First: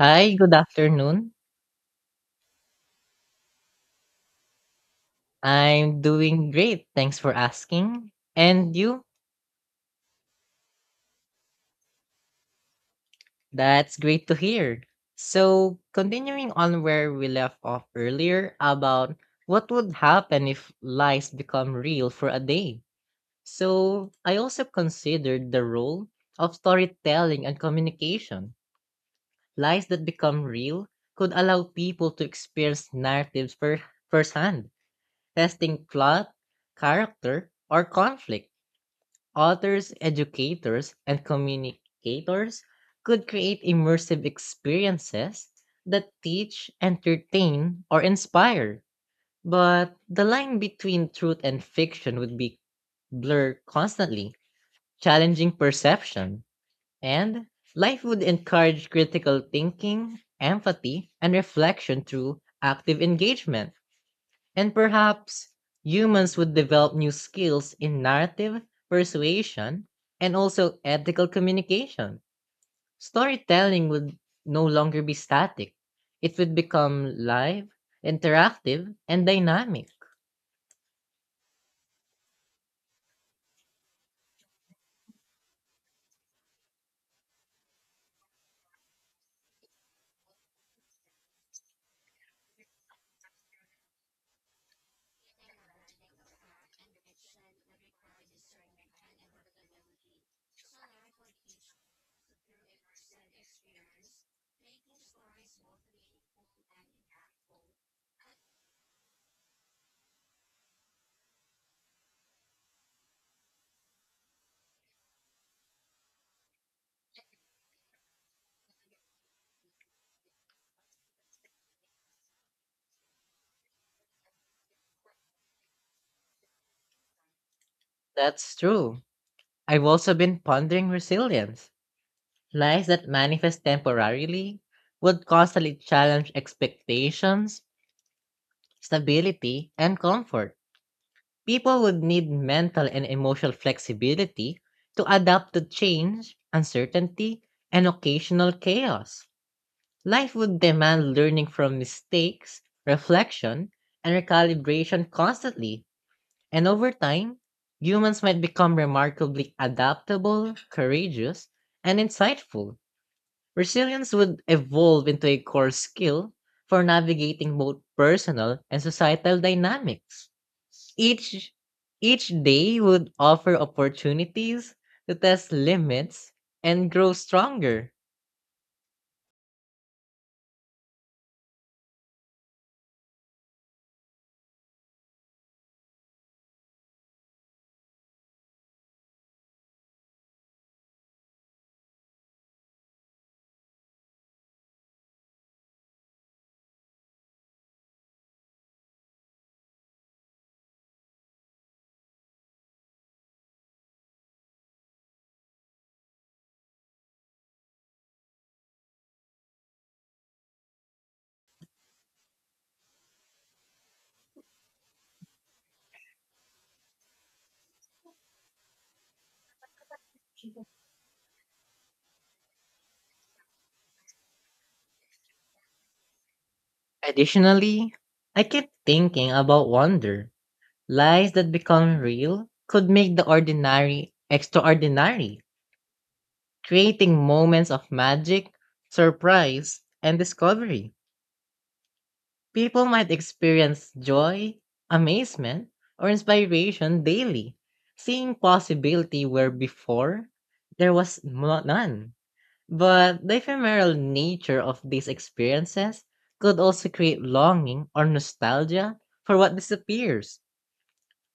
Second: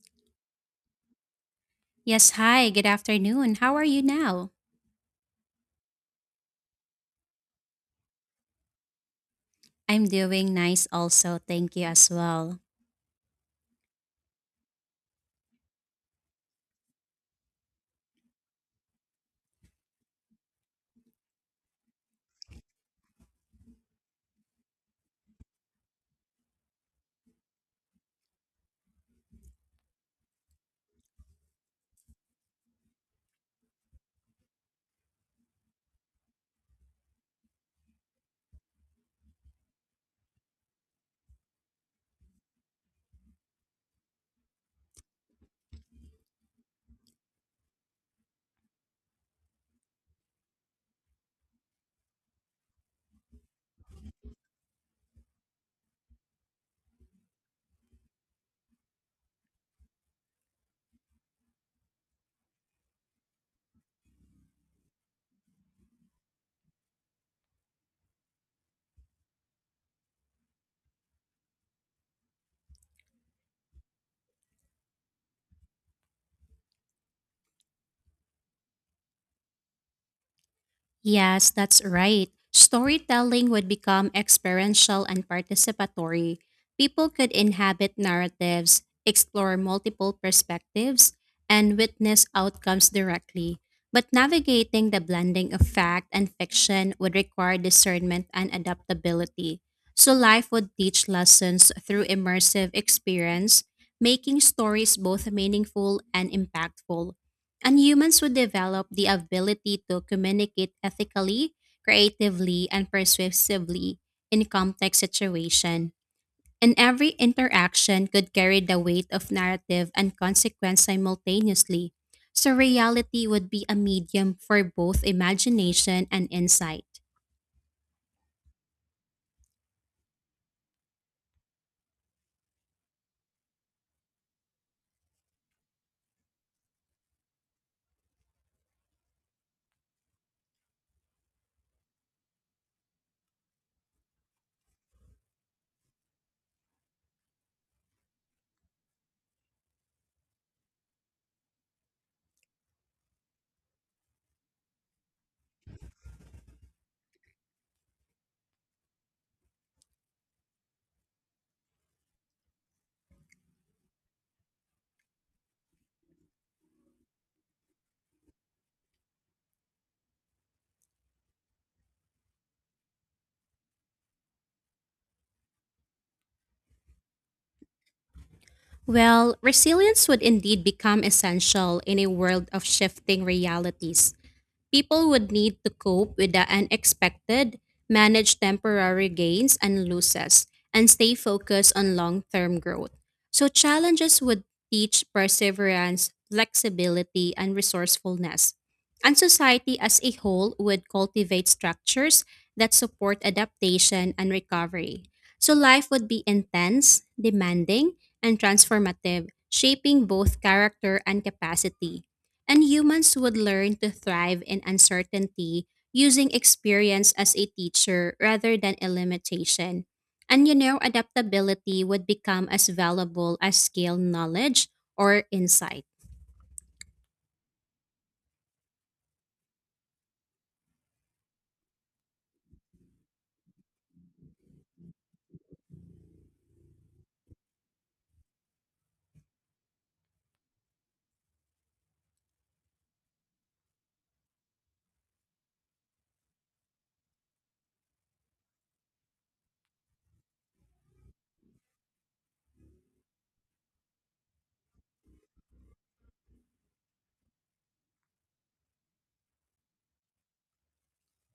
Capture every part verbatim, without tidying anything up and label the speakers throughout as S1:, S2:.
S1: Hi, good afternoon.
S2: Yes, hi, good afternoon. How are you now?
S1: I'm doing great. Thanks for asking. And you?
S2: I'm doing nice also. Thank you as well.
S1: That's great to hear. So, continuing on where we left off earlier about what would happen if lies become real for a day. So, I also considered the role of storytelling and communication. Lies that become real could allow people to experience narratives fir- firsthand, testing plot, character, or conflict. Authors, educators, and communicators could create immersive experiences that teach, entertain, or inspire. But the line between truth and fiction would be blurred constantly, challenging perception. And life would encourage critical thinking, empathy, and reflection through active engagement. And perhaps humans would develop new skills in narrative, persuasion, and also ethical communication. Storytelling would no longer be static. It would become live, interactive, and dynamic.
S2: Yes, that's right. Storytelling would become experiential and participatory. People could inhabit narratives, explore multiple perspectives, and witness outcomes directly. But navigating the blending of fact and fiction would require discernment and adaptability. So, life would teach lessons through immersive experience, making stories both meaningful and impactful. And humans would develop the ability to communicate ethically, creatively, and persuasively in complex situations. And every interaction could carry the weight of narrative and consequence simultaneously. So reality would be a medium for both imagination and insight.
S1: That's true. I've also been pondering resilience. Lies that manifest temporarily would constantly challenge expectations, stability, and comfort. People would need mental and emotional flexibility to adapt to change, uncertainty, and occasional chaos. Life would demand learning from mistakes, reflection, and recalibration constantly. And over time, humans might become remarkably adaptable, courageous, and insightful. Resilience would evolve into a core skill for navigating both personal and societal dynamics. Each each day would offer opportunities to test limits and grow stronger.
S2: Well, resilience would indeed become essential in a world of shifting realities. People would need to cope with the unexpected, manage temporary gains and losses, and stay focused on long term growth. So, challenges would teach perseverance, flexibility, and resourcefulness. And society as a whole would cultivate structures that support adaptation and recovery. So, life would be intense, demanding, and transformative, shaping both character and capacity, and humans would learn to thrive in uncertainty, using experience as a teacher rather than a limitation. And you know, adaptability would become as valuable as skill, knowledge, or insight.
S1: Additionally, I kept thinking about wonder. Lies that become real could make the ordinary extraordinary, creating moments of magic, surprise, and discovery. People might experience joy, amazement, or inspiration daily, seeing possibility where before there was mo- none. But the ephemeral nature of these experiences could also create longing or nostalgia for what disappears.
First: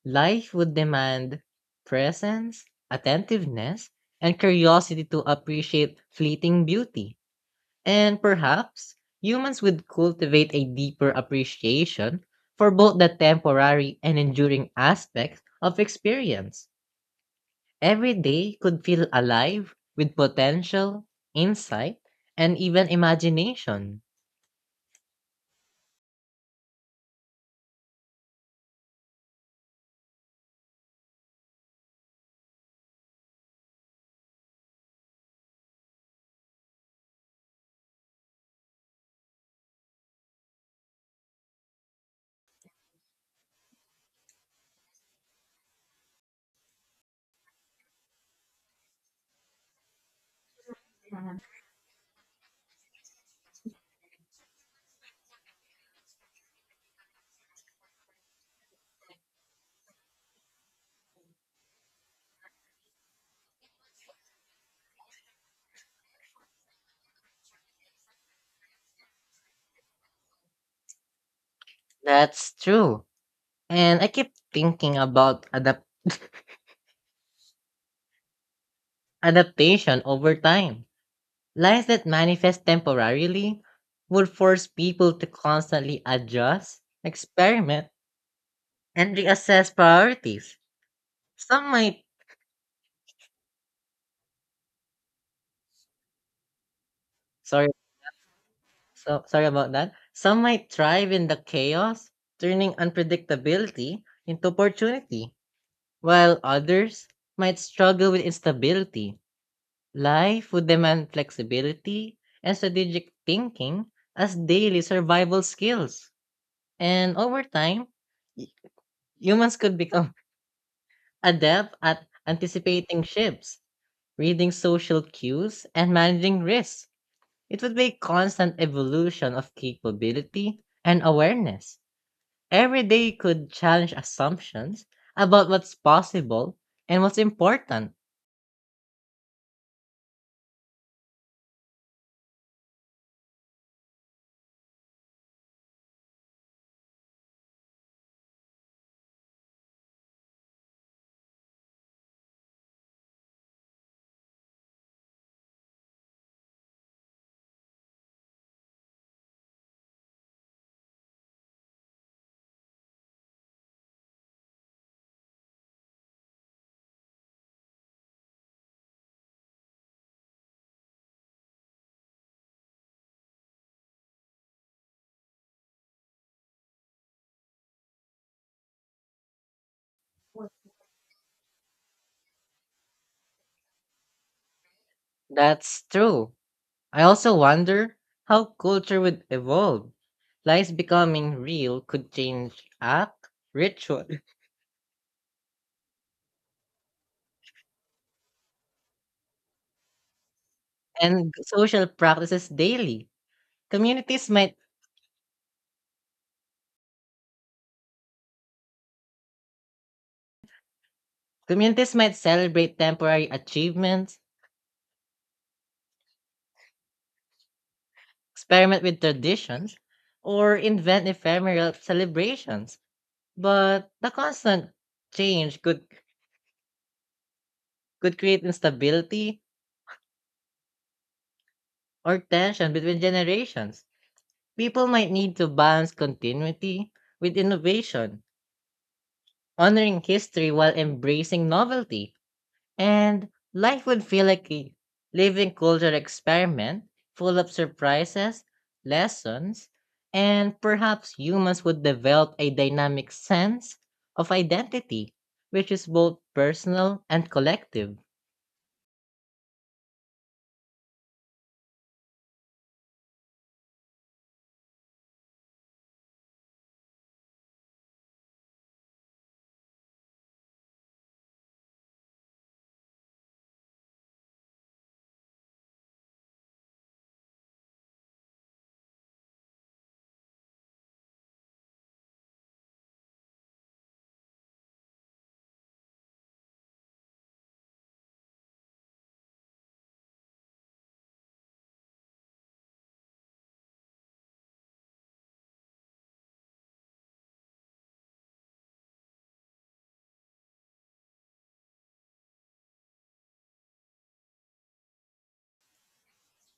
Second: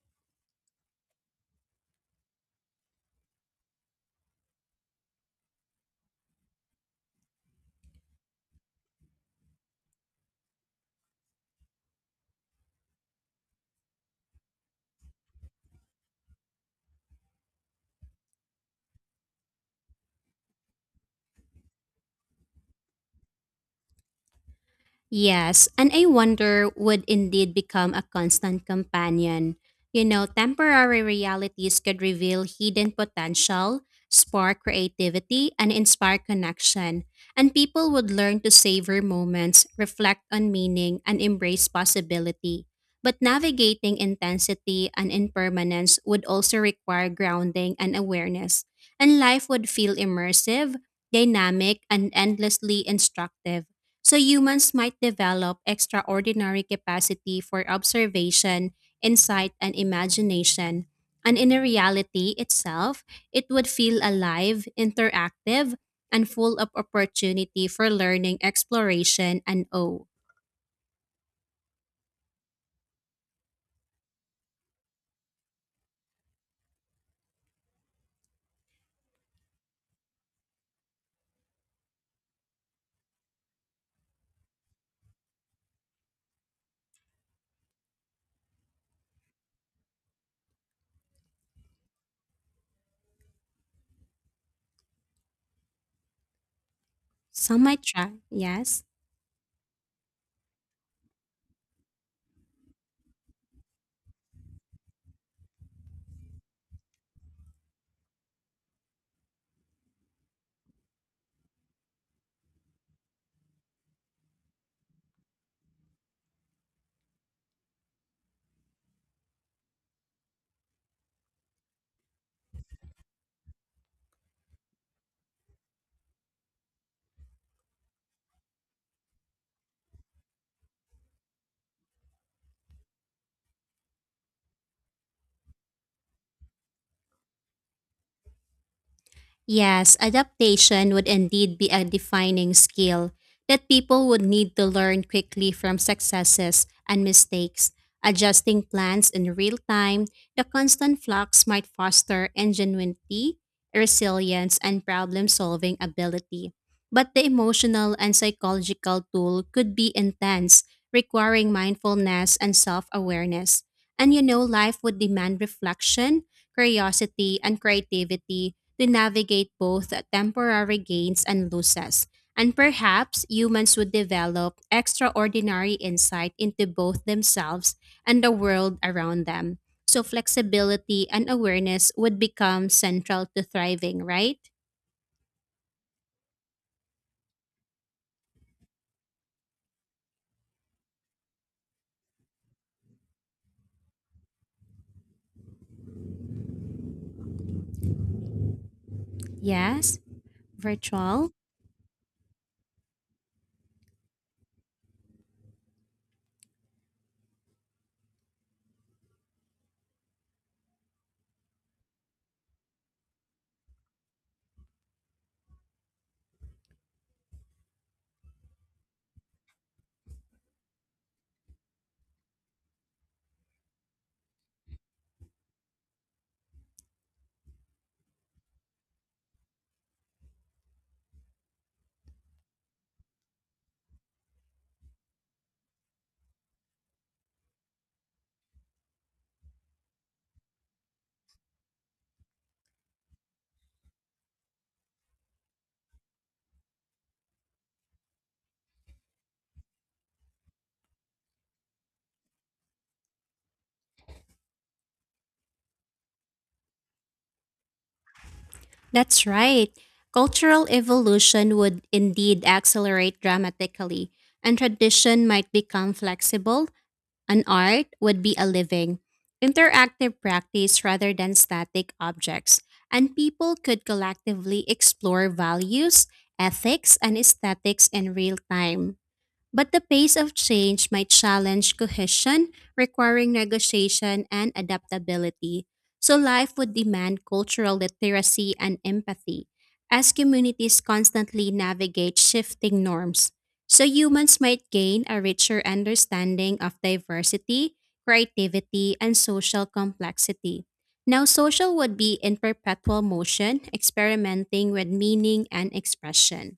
S1: Life would demand presence, attentiveness, and curiosity to appreciate fleeting beauty. And perhaps humans would cultivate a deeper appreciation for both the temporary and enduring aspects of experience. Every day could feel alive with potential, insight, and even imagination.
S2: Yes, and I wonder would indeed become a constant companion. You know, temporary realities could reveal hidden potential, spark creativity, and inspire connection. And people would learn to savor moments, reflect on meaning, and embrace possibility. But navigating intensity and impermanence would also require grounding and awareness. And life would feel immersive, dynamic, and endlessly instructive. So humans might develop extraordinary capacity for observation, insight, and imagination. And in a reality itself, it would feel alive, interactive, and full of opportunity for learning, exploration, and oh,
S1: That's true. And I keep thinking about adapt- adaptation over time. Lies that manifest temporarily would force people to constantly adjust, experiment, and reassess priorities. Some might,
S2: some
S1: sorry,
S2: might try, yes?
S1: so, sorry about that. Some might thrive in the chaos, turning unpredictability into opportunity. While others might struggle with instability, life would demand flexibility and strategic thinking as daily survival skills. And over time, y- humans could become adept at anticipating shifts, reading social cues, and managing risks. It would be a constant evolution of capability and awareness. Every day could challenge assumptions about what's possible and what's important.
S2: Yes, adaptation would indeed be a defining skill that people would need to learn quickly from successes and mistakes. Adjusting plans in real time, the constant flux might foster ingenuity, resilience, and problem solving ability. But the emotional and psychological toll could be intense, requiring mindfulness and self awareness. And you know, life would demand reflection, curiosity, and creativity to navigate both temporary gains and losses. And perhaps humans would develop extraordinary insight into both themselves and the world around them. So flexibility and awareness would become central to thriving, right?
S1: That's true. I also wonder how culture would evolve. Lies becoming real could change act, ritual,
S2: Yes, virtual.
S1: and social practices daily. Communities might communities might celebrate temporary achievements, experiment with traditions, or invent ephemeral celebrations. But the constant change could could create instability or tension between generations. People might need to balance continuity with innovation, honoring history while embracing novelty, and life would feel like a living cultural experiment full of surprises, lessons, and perhaps humans would develop a dynamic sense of identity, which is both personal and collective.
S2: That's right. Cultural evolution would indeed accelerate dramatically, and tradition might become flexible. An art would be a living, interactive practice rather than static objects, and people could collectively explore values, ethics, and aesthetics in real time. But the pace of change might challenge cohesion, requiring negotiation and adaptability. So life would demand cultural literacy and empathy, as communities constantly navigate shifting norms. So humans might gain a richer understanding of diversity, creativity, and social complexity. Now, social would be in perpetual motion, experimenting with meaning and expression.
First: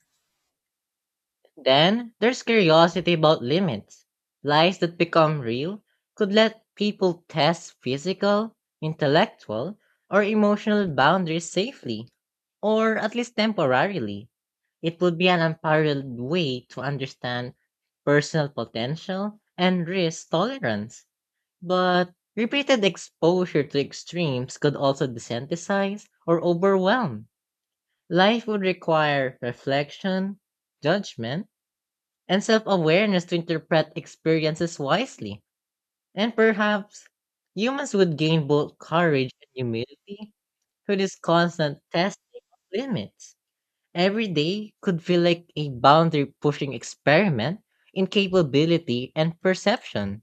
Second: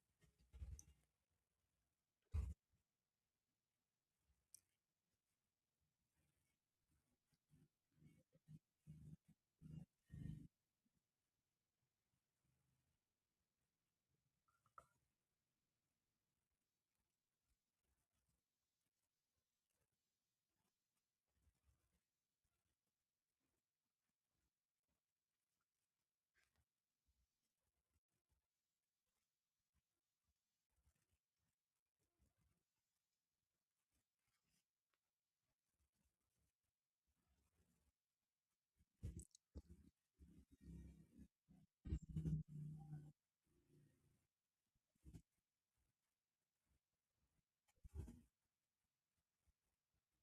S1: Then there's curiosity about limits. Lies that become real could let people test physical, intellectual, or emotional boundaries safely, or at least temporarily. It would be an unparalleled way to understand personal potential and risk tolerance. But repeated exposure to extremes could also desensitize or overwhelm. Life would require reflection, judgment, and self awareness to interpret experiences wisely. And perhaps humans would gain both courage and humility through this constant test of limits. Every day could feel like a boundary pushing experiment in capability and perception.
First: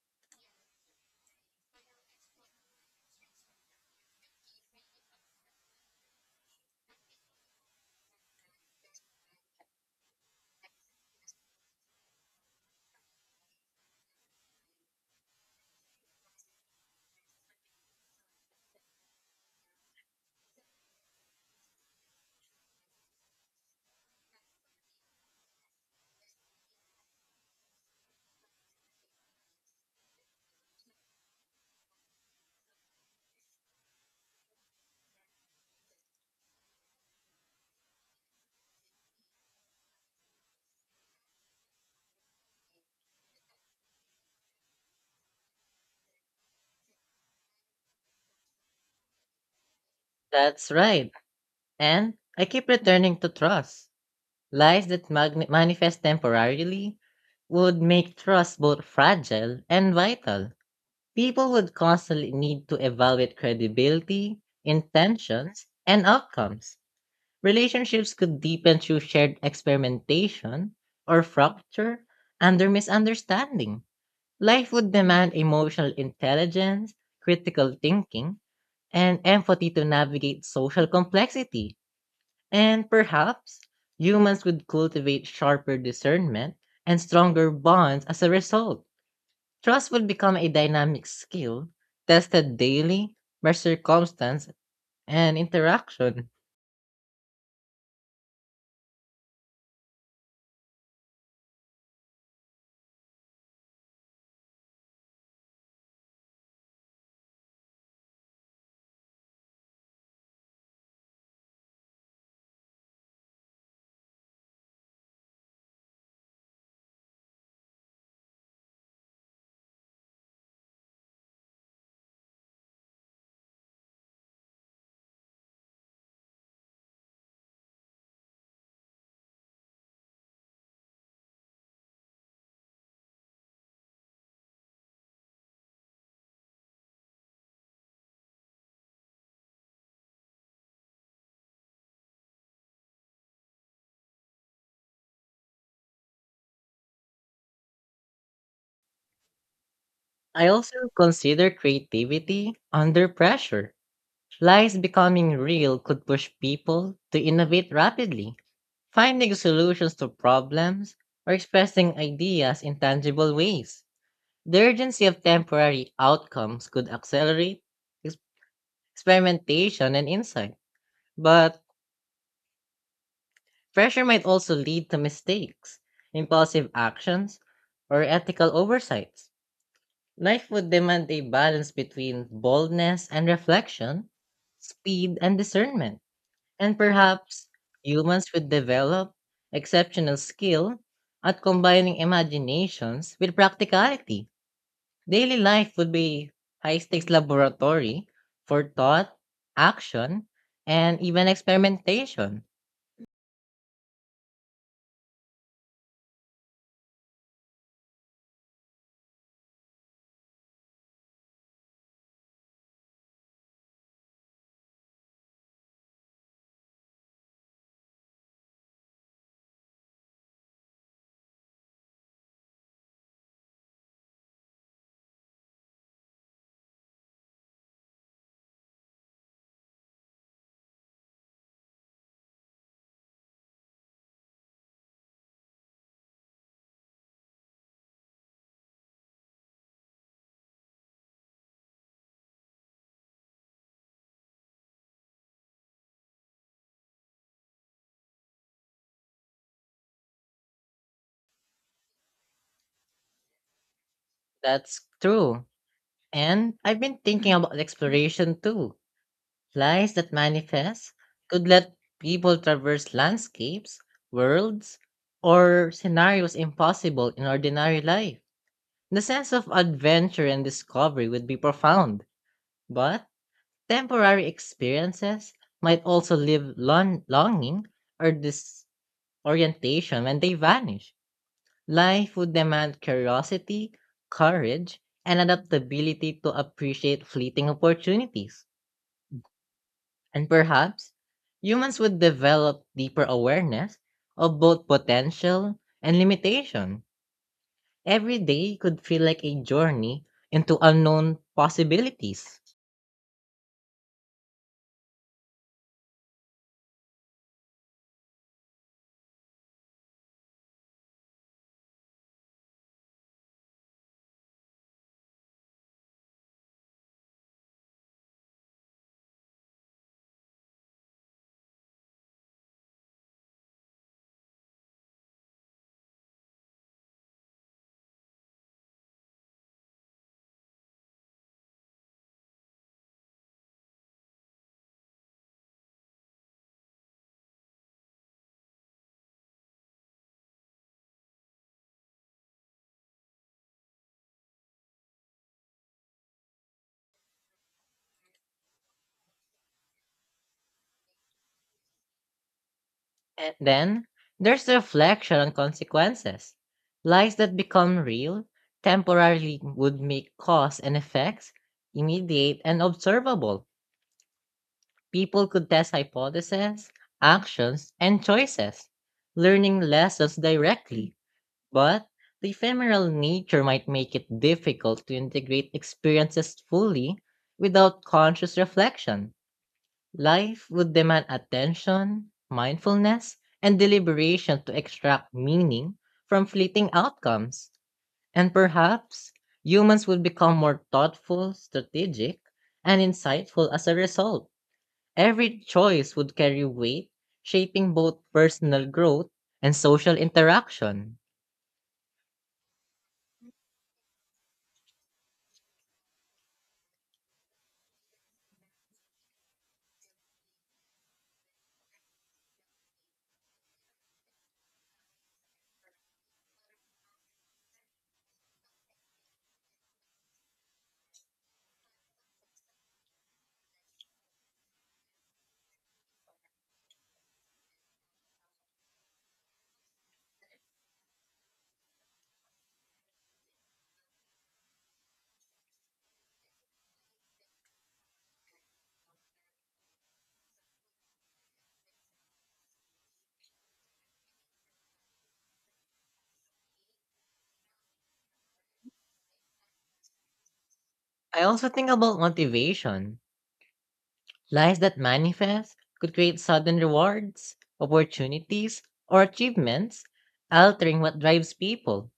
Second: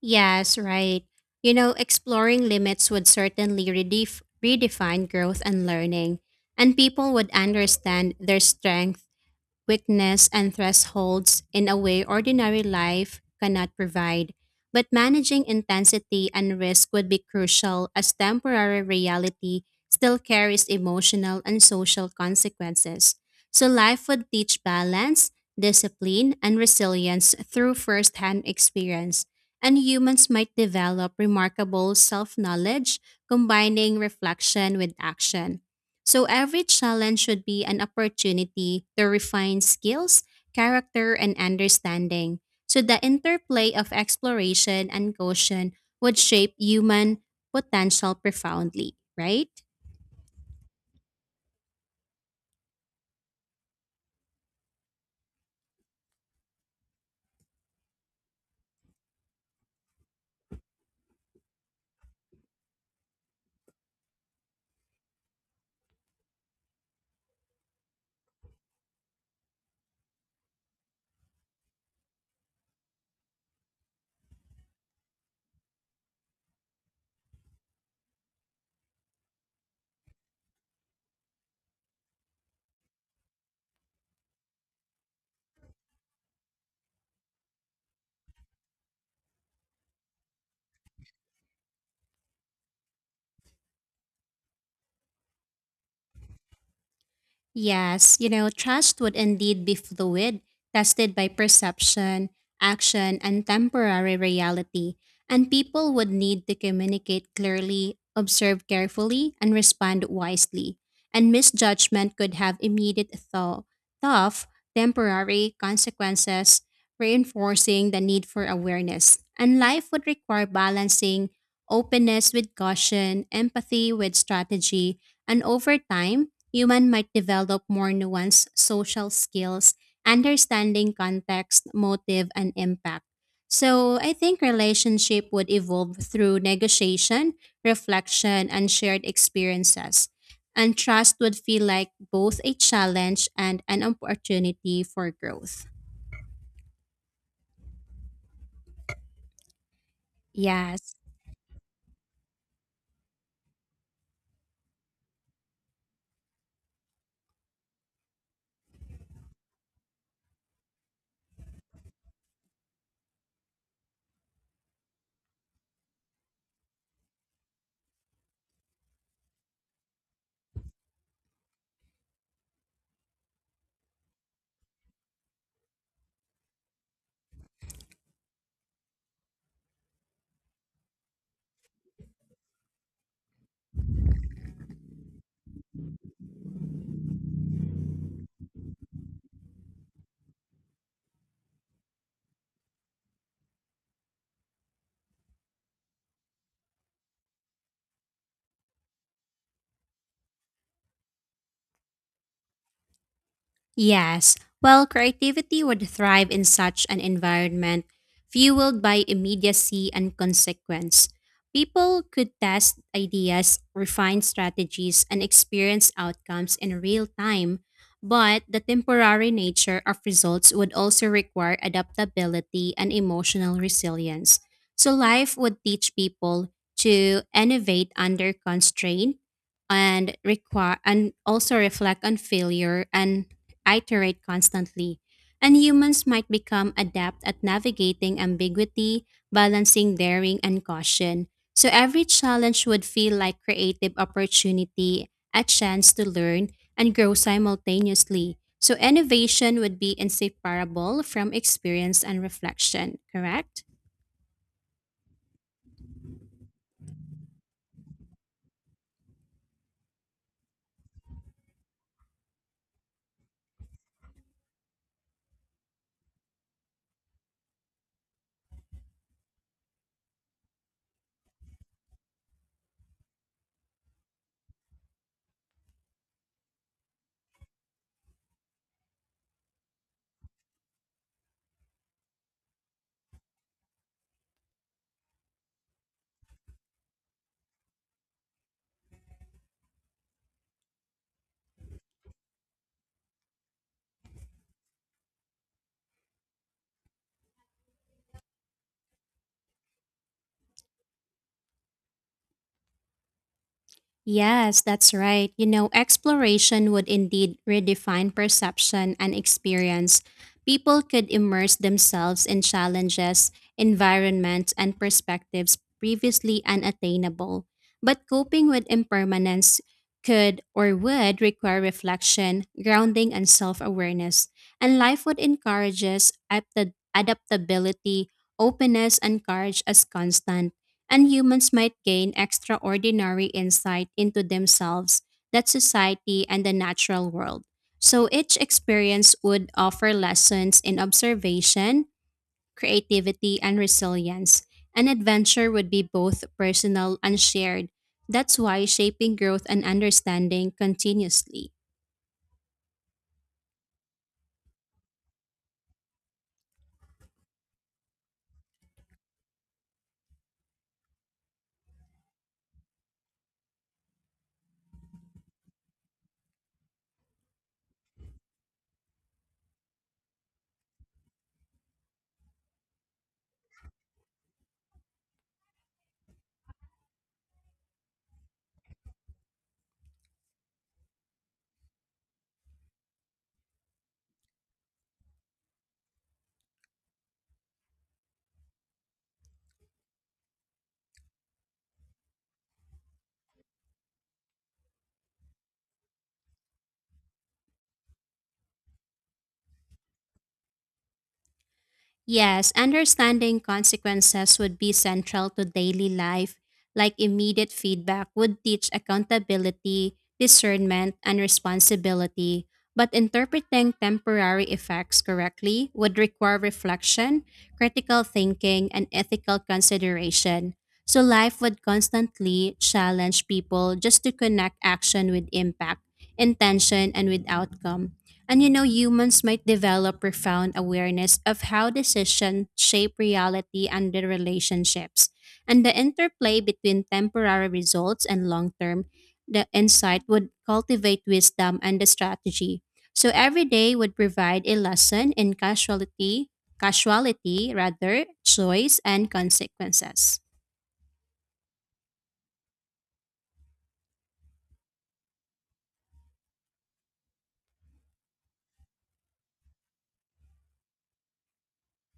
S2: Yes, right. You know, exploring limits would certainly redef- redefine growth and learning, and people would understand their strength, weakness, and thresholds in a way ordinary life cannot provide. But managing intensity and risk would be crucial, as temporary reality still carries emotional and social consequences. So, life would teach balance, discipline, and resilience through firsthand experience. And humans might develop remarkable self knowledge, combining reflection with action. So every challenge should be an opportunity to refine skills, character, and understanding. So the interplay of exploration and caution would shape human potential profoundly, right?
S1: That's right. And I keep returning to trust. Lies that magn- manifest temporarily would make trust both fragile and vital. People would constantly need to evaluate credibility, intentions, and outcomes. Relationships could deepen through shared experimentation or fracture under misunderstanding. Life would demand emotional intelligence, critical thinking, and empathy to navigate social complexity. And perhaps humans would cultivate sharper discernment and stronger bonds as a result. Trust will become a dynamic skill tested daily by circumstance and interaction.
S2: Yes, you know, trust would indeed be fluid, tested by perception, action, and temporary reality. And people would need to communicate clearly, observe carefully, and respond wisely. And misjudgment could have immediate, though tough, temporary consequences, reinforcing the need for awareness. And life would require balancing openness with caution, empathy with strategy, and over time, human might develop more nuanced social skills, understanding context, motive, and impact. So I think relationship would evolve through negotiation, reflection, and shared experiences. And trust would feel like both a challenge and an opportunity for growth.
S1: I also
S2: Yes.
S1: consider creativity under pressure. Lies becoming real could push people to innovate rapidly, finding solutions to problems or expressing ideas in tangible ways. The urgency of temporary outcomes could accelerate ex- experimentation and insight, but pressure might also lead to mistakes, impulsive actions, or ethical oversights. Life would demand a balance between boldness and reflection, speed and discernment, and perhaps humans would develop exceptional skill at combining imaginations with practicality. Daily life would be high stakes laboratory for thought, action, and even experimentation.
S2: Yes, well, creativity would thrive in such an environment, fueled by immediacy and consequence. People could test ideas, refine strategies, and experience outcomes in real time. But the temporary nature of results would also require adaptability and emotional resilience. So, life would teach people to innovate under constraint and require and also reflect on failure and iterate constantly, and humans might become adept at navigating ambiguity, balancing daring and caution. So every challenge would feel like creative opportunity, a chance to learn and grow simultaneously. So innovation would be inseparable from experience and reflection, correct?
S1: That's true. And I've been thinking about exploration too. Lies that manifest could let people traverse landscapes, worlds, or scenarios impossible in ordinary life. The sense of adventure and discovery would be profound, but temporary experiences might also leave lon- longing or disorientation when they vanish. Life would demand curiosity, courage, and adaptability to appreciate fleeting opportunities. And perhaps, humans would develop deeper awareness of both potential and limitation. Every day could feel like a journey into unknown possibilities.
S2: Yes, that's right. You know, exploration would indeed redefine perception and experience. People could immerse themselves in challenges, environments, and perspectives previously unattainable. But coping with impermanence could or would require reflection, grounding, and self awareness. And life would encourage us apt- adaptability, openness, and courage as constant, and humans might gain extraordinary insight into themselves, that society, and the natural world. So each experience would offer lessons in observation, creativity, and resilience. An adventure would be both personal and shared. That's why shaping growth and understanding continuously.
S1: And then, there's reflection on consequences. Lies that become real temporarily would make cause and effects immediate and observable. People could test hypotheses, actions, and choices, learning lessons directly, but the ephemeral nature might make it difficult to integrate experiences fully without conscious reflection. Life would demand attention, mindfulness, and deliberation to extract meaning from fleeting outcomes. And perhaps humans would become more thoughtful, strategic, and insightful as a result. Every choice would carry weight, shaping both personal growth and social interaction.
S2: Yes, understanding consequences would be central to daily life, like immediate feedback would teach accountability, discernment, and responsibility. But interpreting temporary effects correctly would require reflection, critical thinking, and ethical consideration. So life would constantly challenge people just to connect action with impact, intention, and with outcome. And you know, humans might develop profound awareness of how decisions shape reality and their relationships. And the interplay between temporary results and long term, the insight would cultivate wisdom and the strategy. So every day would provide a lesson in casualty, casuality rather, choice and consequences.
S1: I also think about motivation. Lies that manifest could create sudden rewards, opportunities, or achievements, altering what drives people.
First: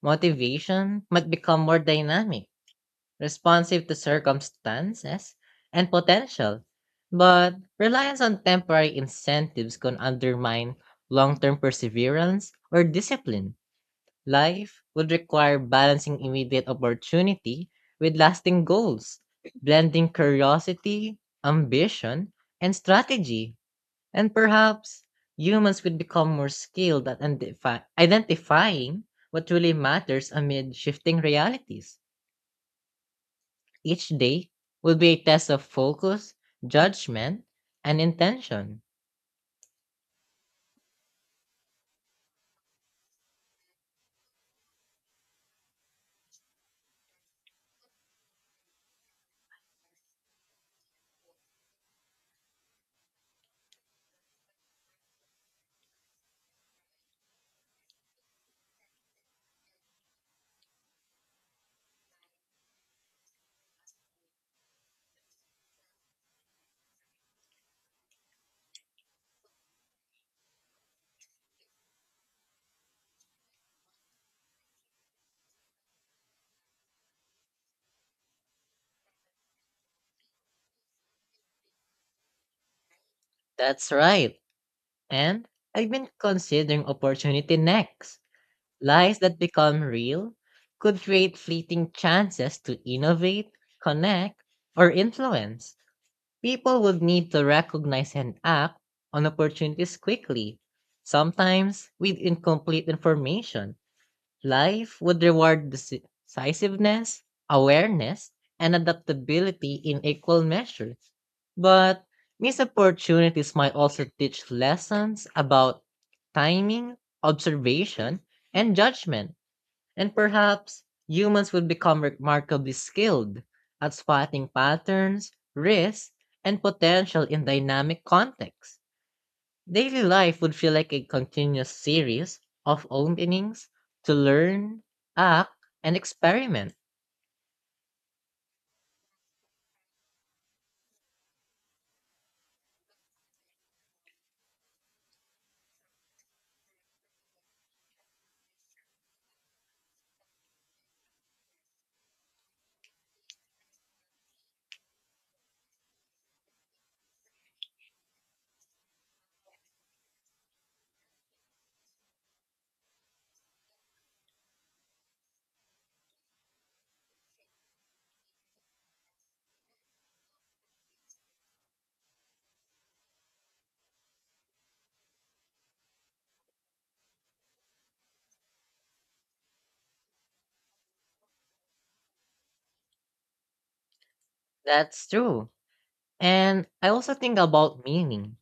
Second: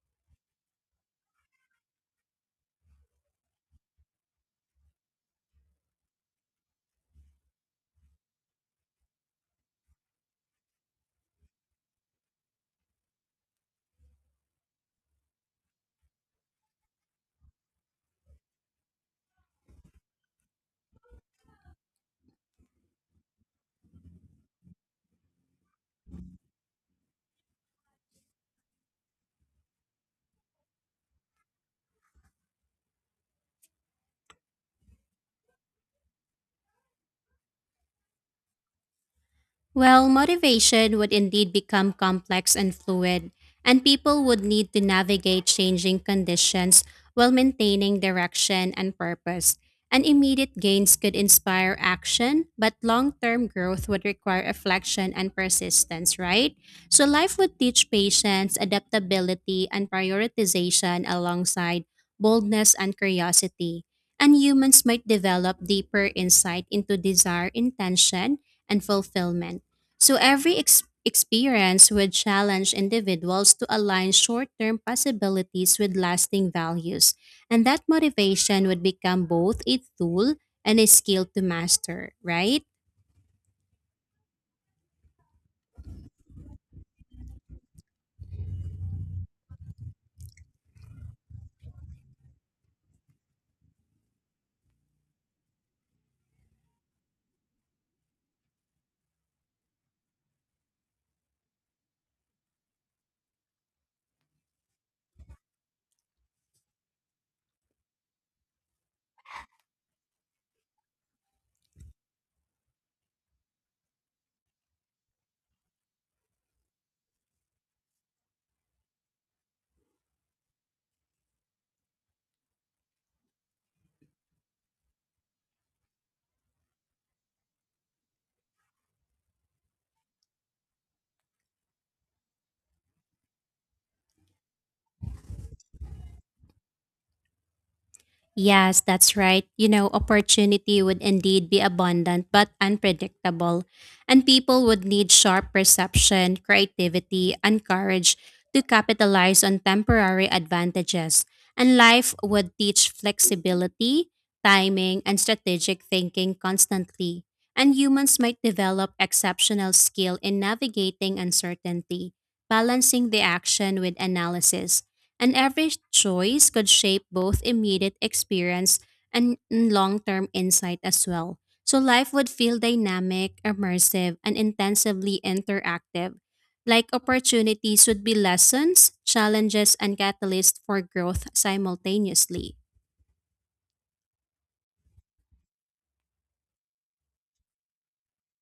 S1: Motivation might become more dynamic, responsive to circumstances and potential, but reliance on temporary incentives can undermine long term perseverance or discipline. Life would require balancing immediate opportunity with lasting goals, blending curiosity, ambition, and strategy. And perhaps humans would become more skilled at identifi- identifying what really matters amid shifting realities. Each day will be a test of focus, judgment, and intention.
S2: Well, motivation would indeed become complex and fluid, and people would need to navigate changing conditions while maintaining direction and purpose. And immediate gains could inspire action, but long term growth would require reflection and persistence, right? So, life would teach patience, adaptability, and prioritization alongside boldness and curiosity. And humans might develop deeper insight into desire, intention, and fulfillment. So every ex- experience would challenge individuals to align short term possibilities with lasting values, and that motivation would become both a tool and a skill to master, right?
S1: That's right. And I've been considering opportunity next. Lies that become real could create fleeting chances to innovate, connect, or influence. People would need to recognize and act on opportunities quickly, sometimes with incomplete information. Life would reward deci- decisiveness, awareness, and adaptability in equal measure. But these opportunities might also teach lessons about timing, observation, and judgment, and perhaps humans would become remarkably skilled at spotting patterns, risks, and potential in dynamic contexts. Daily life would feel like a continuous series of openings to learn, act, and experiment.
S2: Yes, that's right. You know, opportunity would indeed be abundant but unpredictable, and people would need sharp perception, creativity, and courage to capitalize on temporary advantages. And life would teach flexibility, timing, and strategic thinking constantly. And humans might develop exceptional skill in navigating uncertainty, balancing the action with analysis, and every choice could shape both immediate experience and long term insight as well. So life would feel dynamic, immersive, and intensively interactive. Like opportunities would be lessons, challenges, and catalysts for growth simultaneously.
S1: That's true. And I also think about meaning.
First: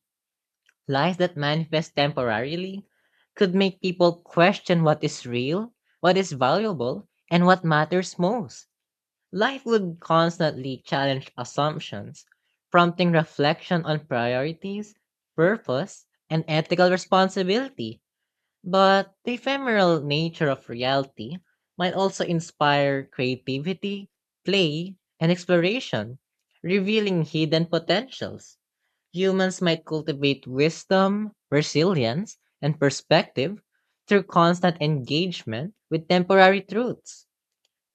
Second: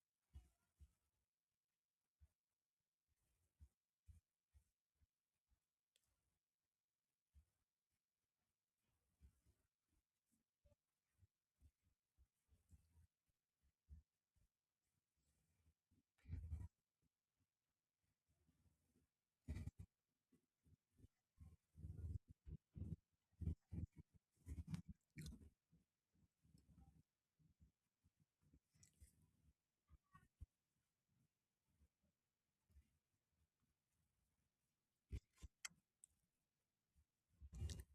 S1: Lies that manifest temporarily could make people question what is real, what is valuable, and what matters most. Life would constantly challenge assumptions, prompting reflection on priorities, purpose, and ethical responsibility. But the ephemeral nature of reality might also inspire creativity, play, and exploration, revealing hidden potentials. Humans might cultivate wisdom, resilience, and perspective through constant engagement with temporary truths.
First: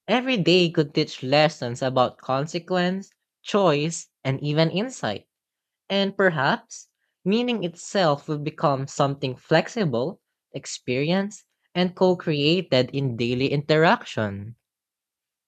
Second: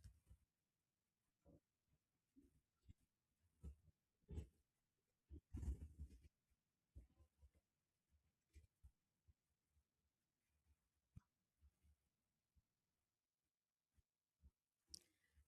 S1: Every day could teach lessons about consequence, choice, and even insight. And perhaps, meaning itself will become something flexible, experienced, and co created in daily interaction.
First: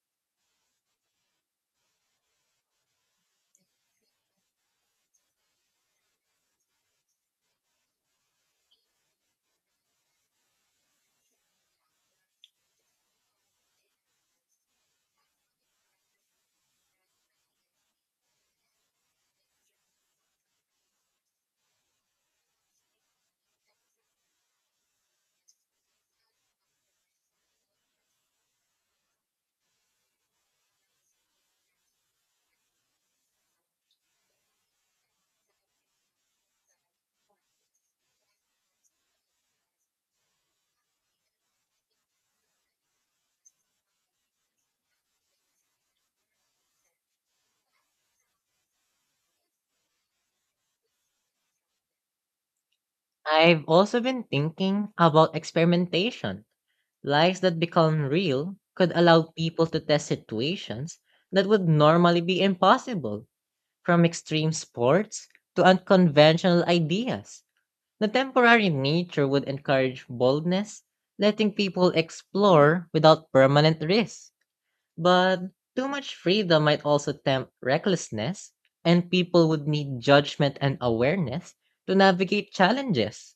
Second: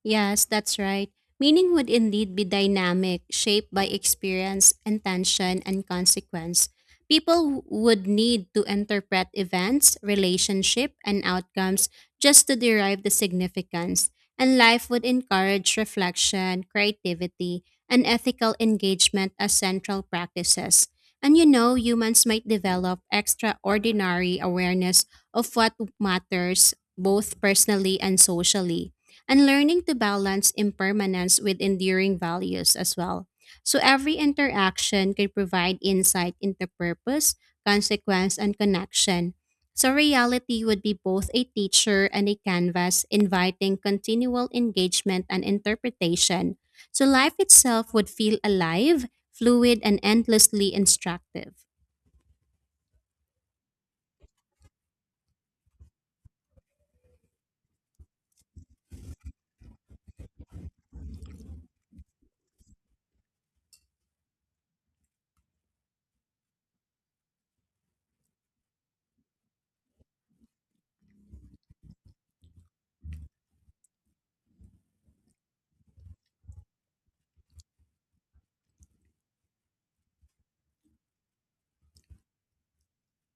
S2: Yes, that's right. Meaning would indeed be dynamic, shaped by experience, intention, and consequence. People w- would need to interpret events, relationship, and outcomes just to derive the significance. And life would encourage reflection, creativity, and ethical engagement as central practices. And you know, humans might develop extraordinary awareness of what matters both personally and socially, and learning to balance impermanence with enduring values as well. So every interaction can provide insight into purpose, consequence, and connection. So reality would be both a teacher and a canvas, inviting continual engagement and interpretation. So life itself would feel alive, fluid, and endlessly instructive.
S1: I've also been thinking about experimentation. Lives that become real could allow people to test situations that would normally be impossible, from extreme sports to unconventional ideas. The temporary nature would encourage boldness, letting people explore without permanent risk. But too much freedom might also tempt recklessness, and people would need judgment and awareness to navigate challenges.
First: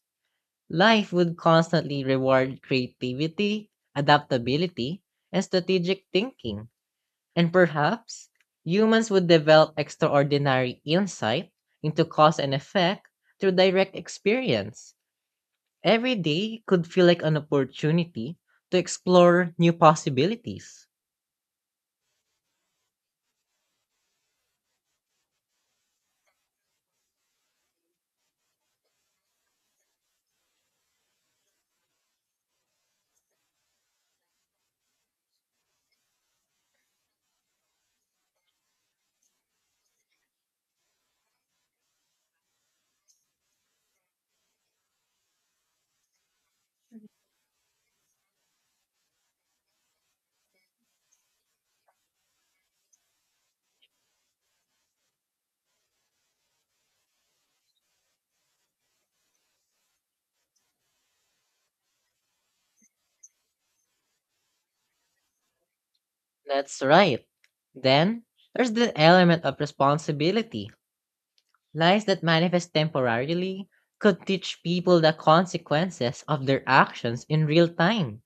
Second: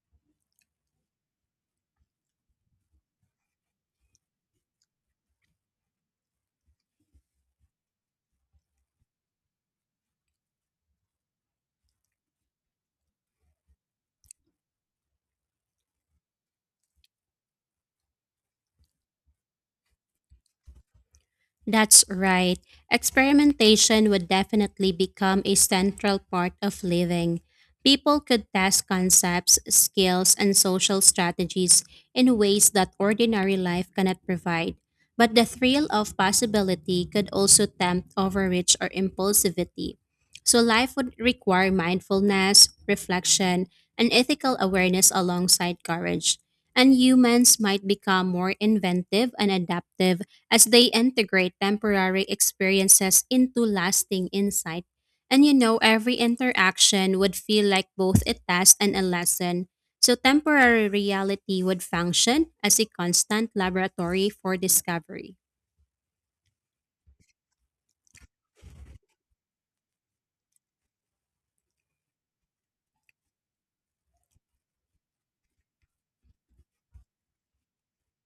S1: Life would constantly reward creativity, adaptability, and strategic thinking. And perhaps humans would develop extraordinary insight into cause and effect through direct experience. Every day could feel like an opportunity to explore new possibilities.
S2: That's right. Experimentation would definitely become a central part of living. People could test concepts, skills, and social strategies in ways that ordinary life cannot provide. But the thrill of possibility could also tempt overreach or impulsivity. So life would require mindfulness, reflection, and ethical awareness alongside courage. And humans might become more inventive and adaptive as they integrate temporary experiences into lasting insight. And you know, every interaction would feel like both a test and a lesson. So, temporary reality would function as a constant laboratory for discovery.
S1: That's right. Then, there's the element of responsibility. Lies that manifest temporarily could teach people the consequences of their actions in real time.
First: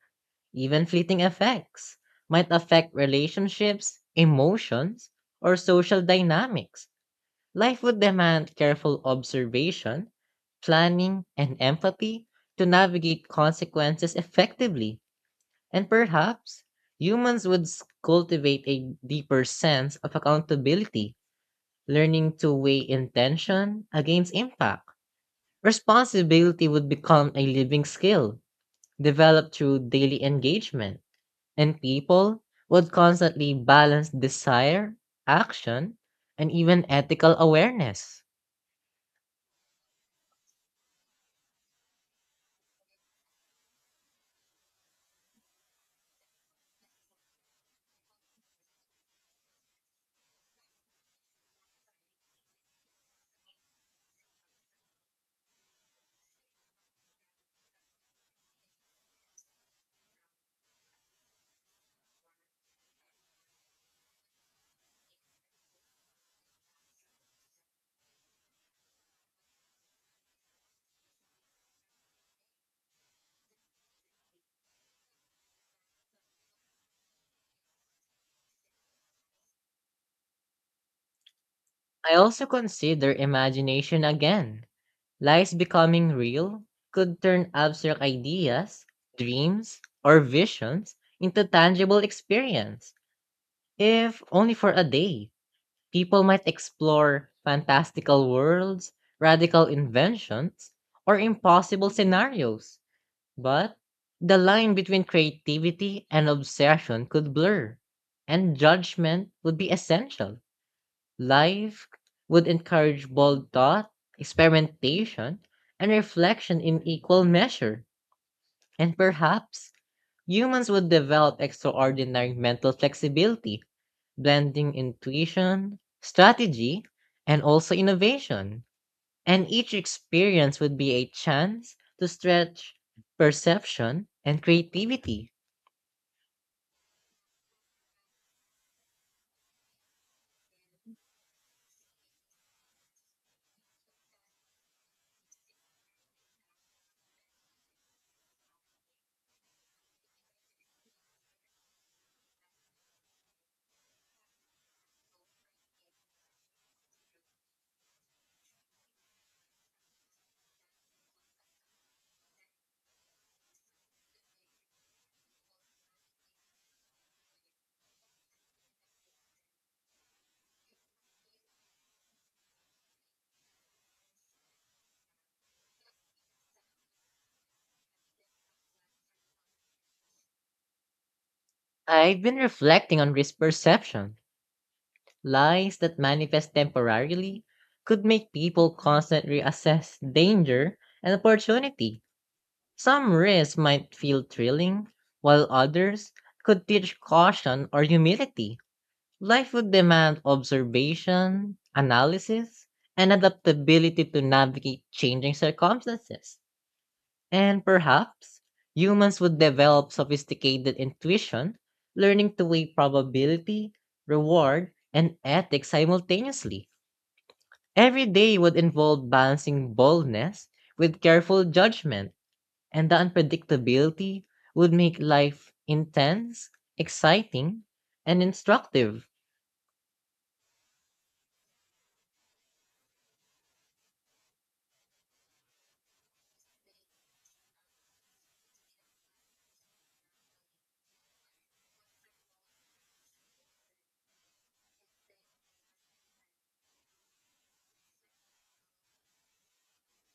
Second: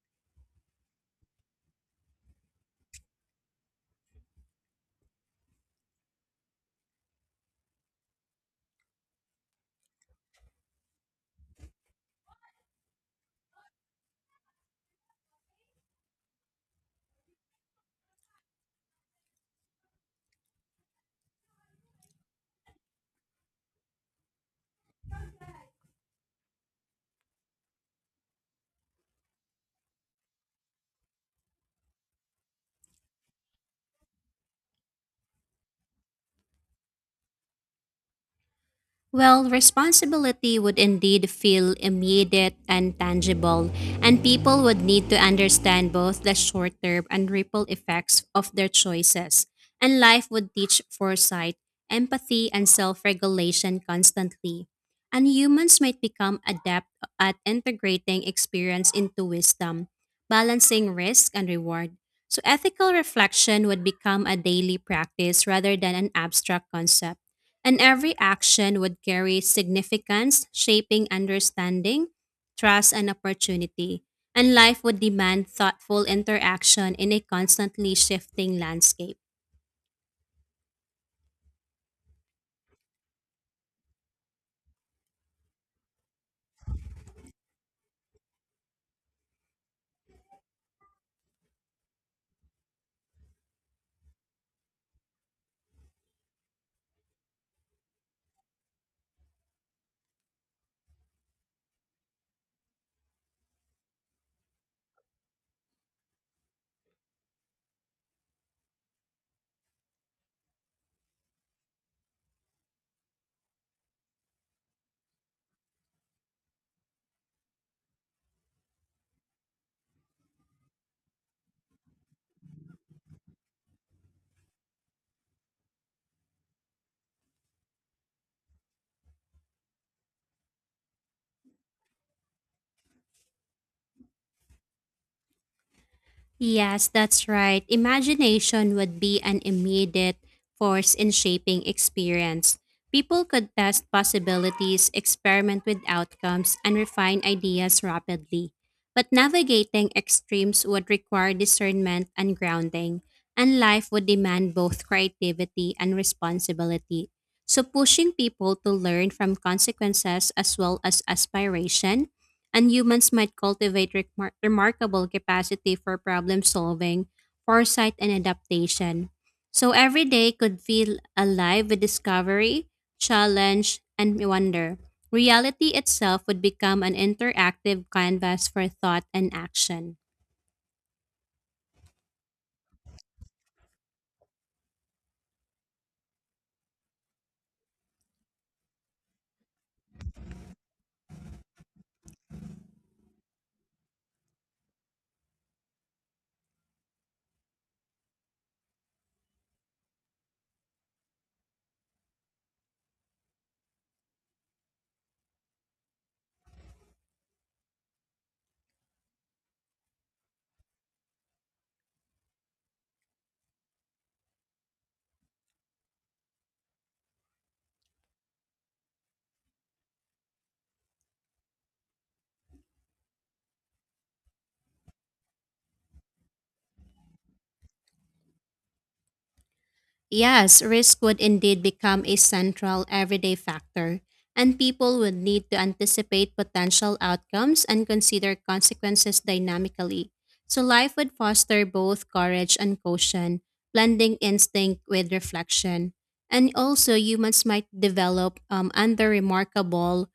S1: Even fleeting effects might affect relationships, emotions, or social dynamics. Life would demand careful observation, planning, and empathy to navigate consequences effectively. And perhaps humans would s- cultivate a deeper sense of accountability, learning to weigh intention against impact. Responsibility would become a living skill developed through daily engagement, and people would constantly balance desire, action, and even ethical awareness.
S2: Well, responsibility would indeed feel immediate and tangible, and people would need to understand both the short term and ripple effects of their choices. And life would teach foresight, empathy, and self regulation constantly. And humans might become adept at integrating experience into wisdom, balancing risk and reward. So, ethical reflection would become a daily practice rather than an abstract concept, and every action would carry significance, shaping understanding, trust, and opportunity. And life would demand thoughtful interaction in a constantly shifting landscape.
S1: I also consider imagination again. Lies becoming real could turn abstract ideas, dreams, or visions into tangible experience, if only for a day. People might explore fantastical worlds, radical inventions, or impossible scenarios. But the line between creativity and obsession could blur, and judgment would be essential. Life would encourage bold thought, experimentation, and reflection in equal measure. And perhaps humans would develop extraordinary mental flexibility, blending intuition, strategy, and also innovation. And each experience would be a chance to stretch perception and creativity.
S2: Yes, that's right. Imagination would be an immediate force in shaping experience. People could test possibilities, experiment with outcomes, and refine ideas rapidly. But navigating extremes would require discernment and grounding, and life would demand both creativity and responsibility. So, pushing people to learn from consequences as well as aspiration, and humans might cultivate remar- remarkable capacity for problem solving, foresight, and adaptation. So every day could feel alive with discovery, challenge, and wonder. Reality itself would become an interactive canvas for thought and action.
S1: I've been reflecting on risk perception. Lies that manifest temporarily could make people constantly assess danger and opportunity. Some risks might feel thrilling, while others could teach caution or humility. Life would demand observation, analysis, and adaptability to navigate changing circumstances. And perhaps humans would develop sophisticated intuition, learning to weigh probability, reward, and ethics simultaneously. Every day would involve balancing boldness with careful judgment, and the unpredictability would make life intense, exciting, and instructive.
S2: Yes, risk would indeed become a central everyday factor, and people would need to anticipate potential outcomes and consider consequences dynamically. So life would foster both courage and caution, blending instinct with reflection. And also, humans might develop um, under remarkable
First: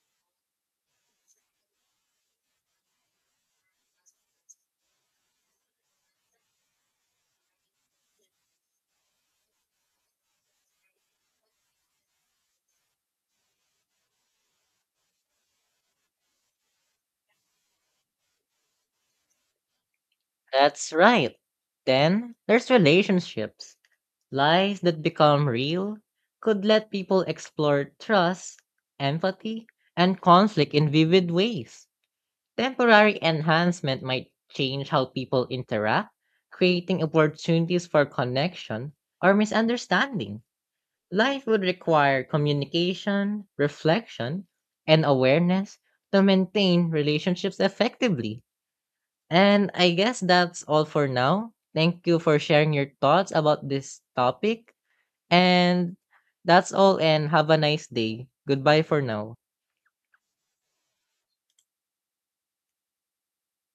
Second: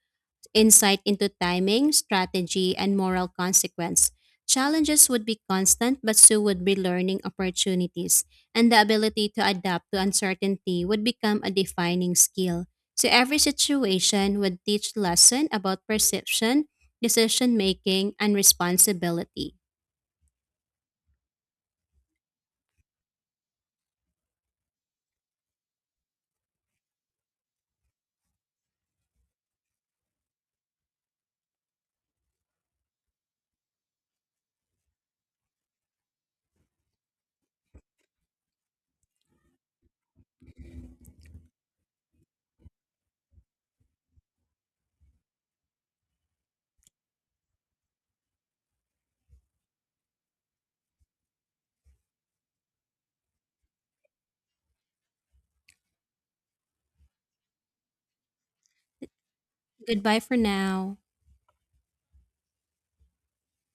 S2: insight into timing, strategy, and moral consequence. Challenges would be constant, but so would be learning opportunities, and the ability to adapt to uncertainty would become a defining skill. So every situation would teach lesson about perception, decision making, and responsibility.
S1: That's right. Then there's relationships. Lies that become real could let people explore trust, empathy, and conflict in vivid ways. Temporary enhancement might change how people interact, creating opportunities for connection or misunderstanding. Life would require communication, reflection, and awareness to maintain relationships effectively. And I guess that's all for now. Thank you for sharing your thoughts about this topic. And that's all and have a nice day. Goodbye for now.
S2: Goodbye for now.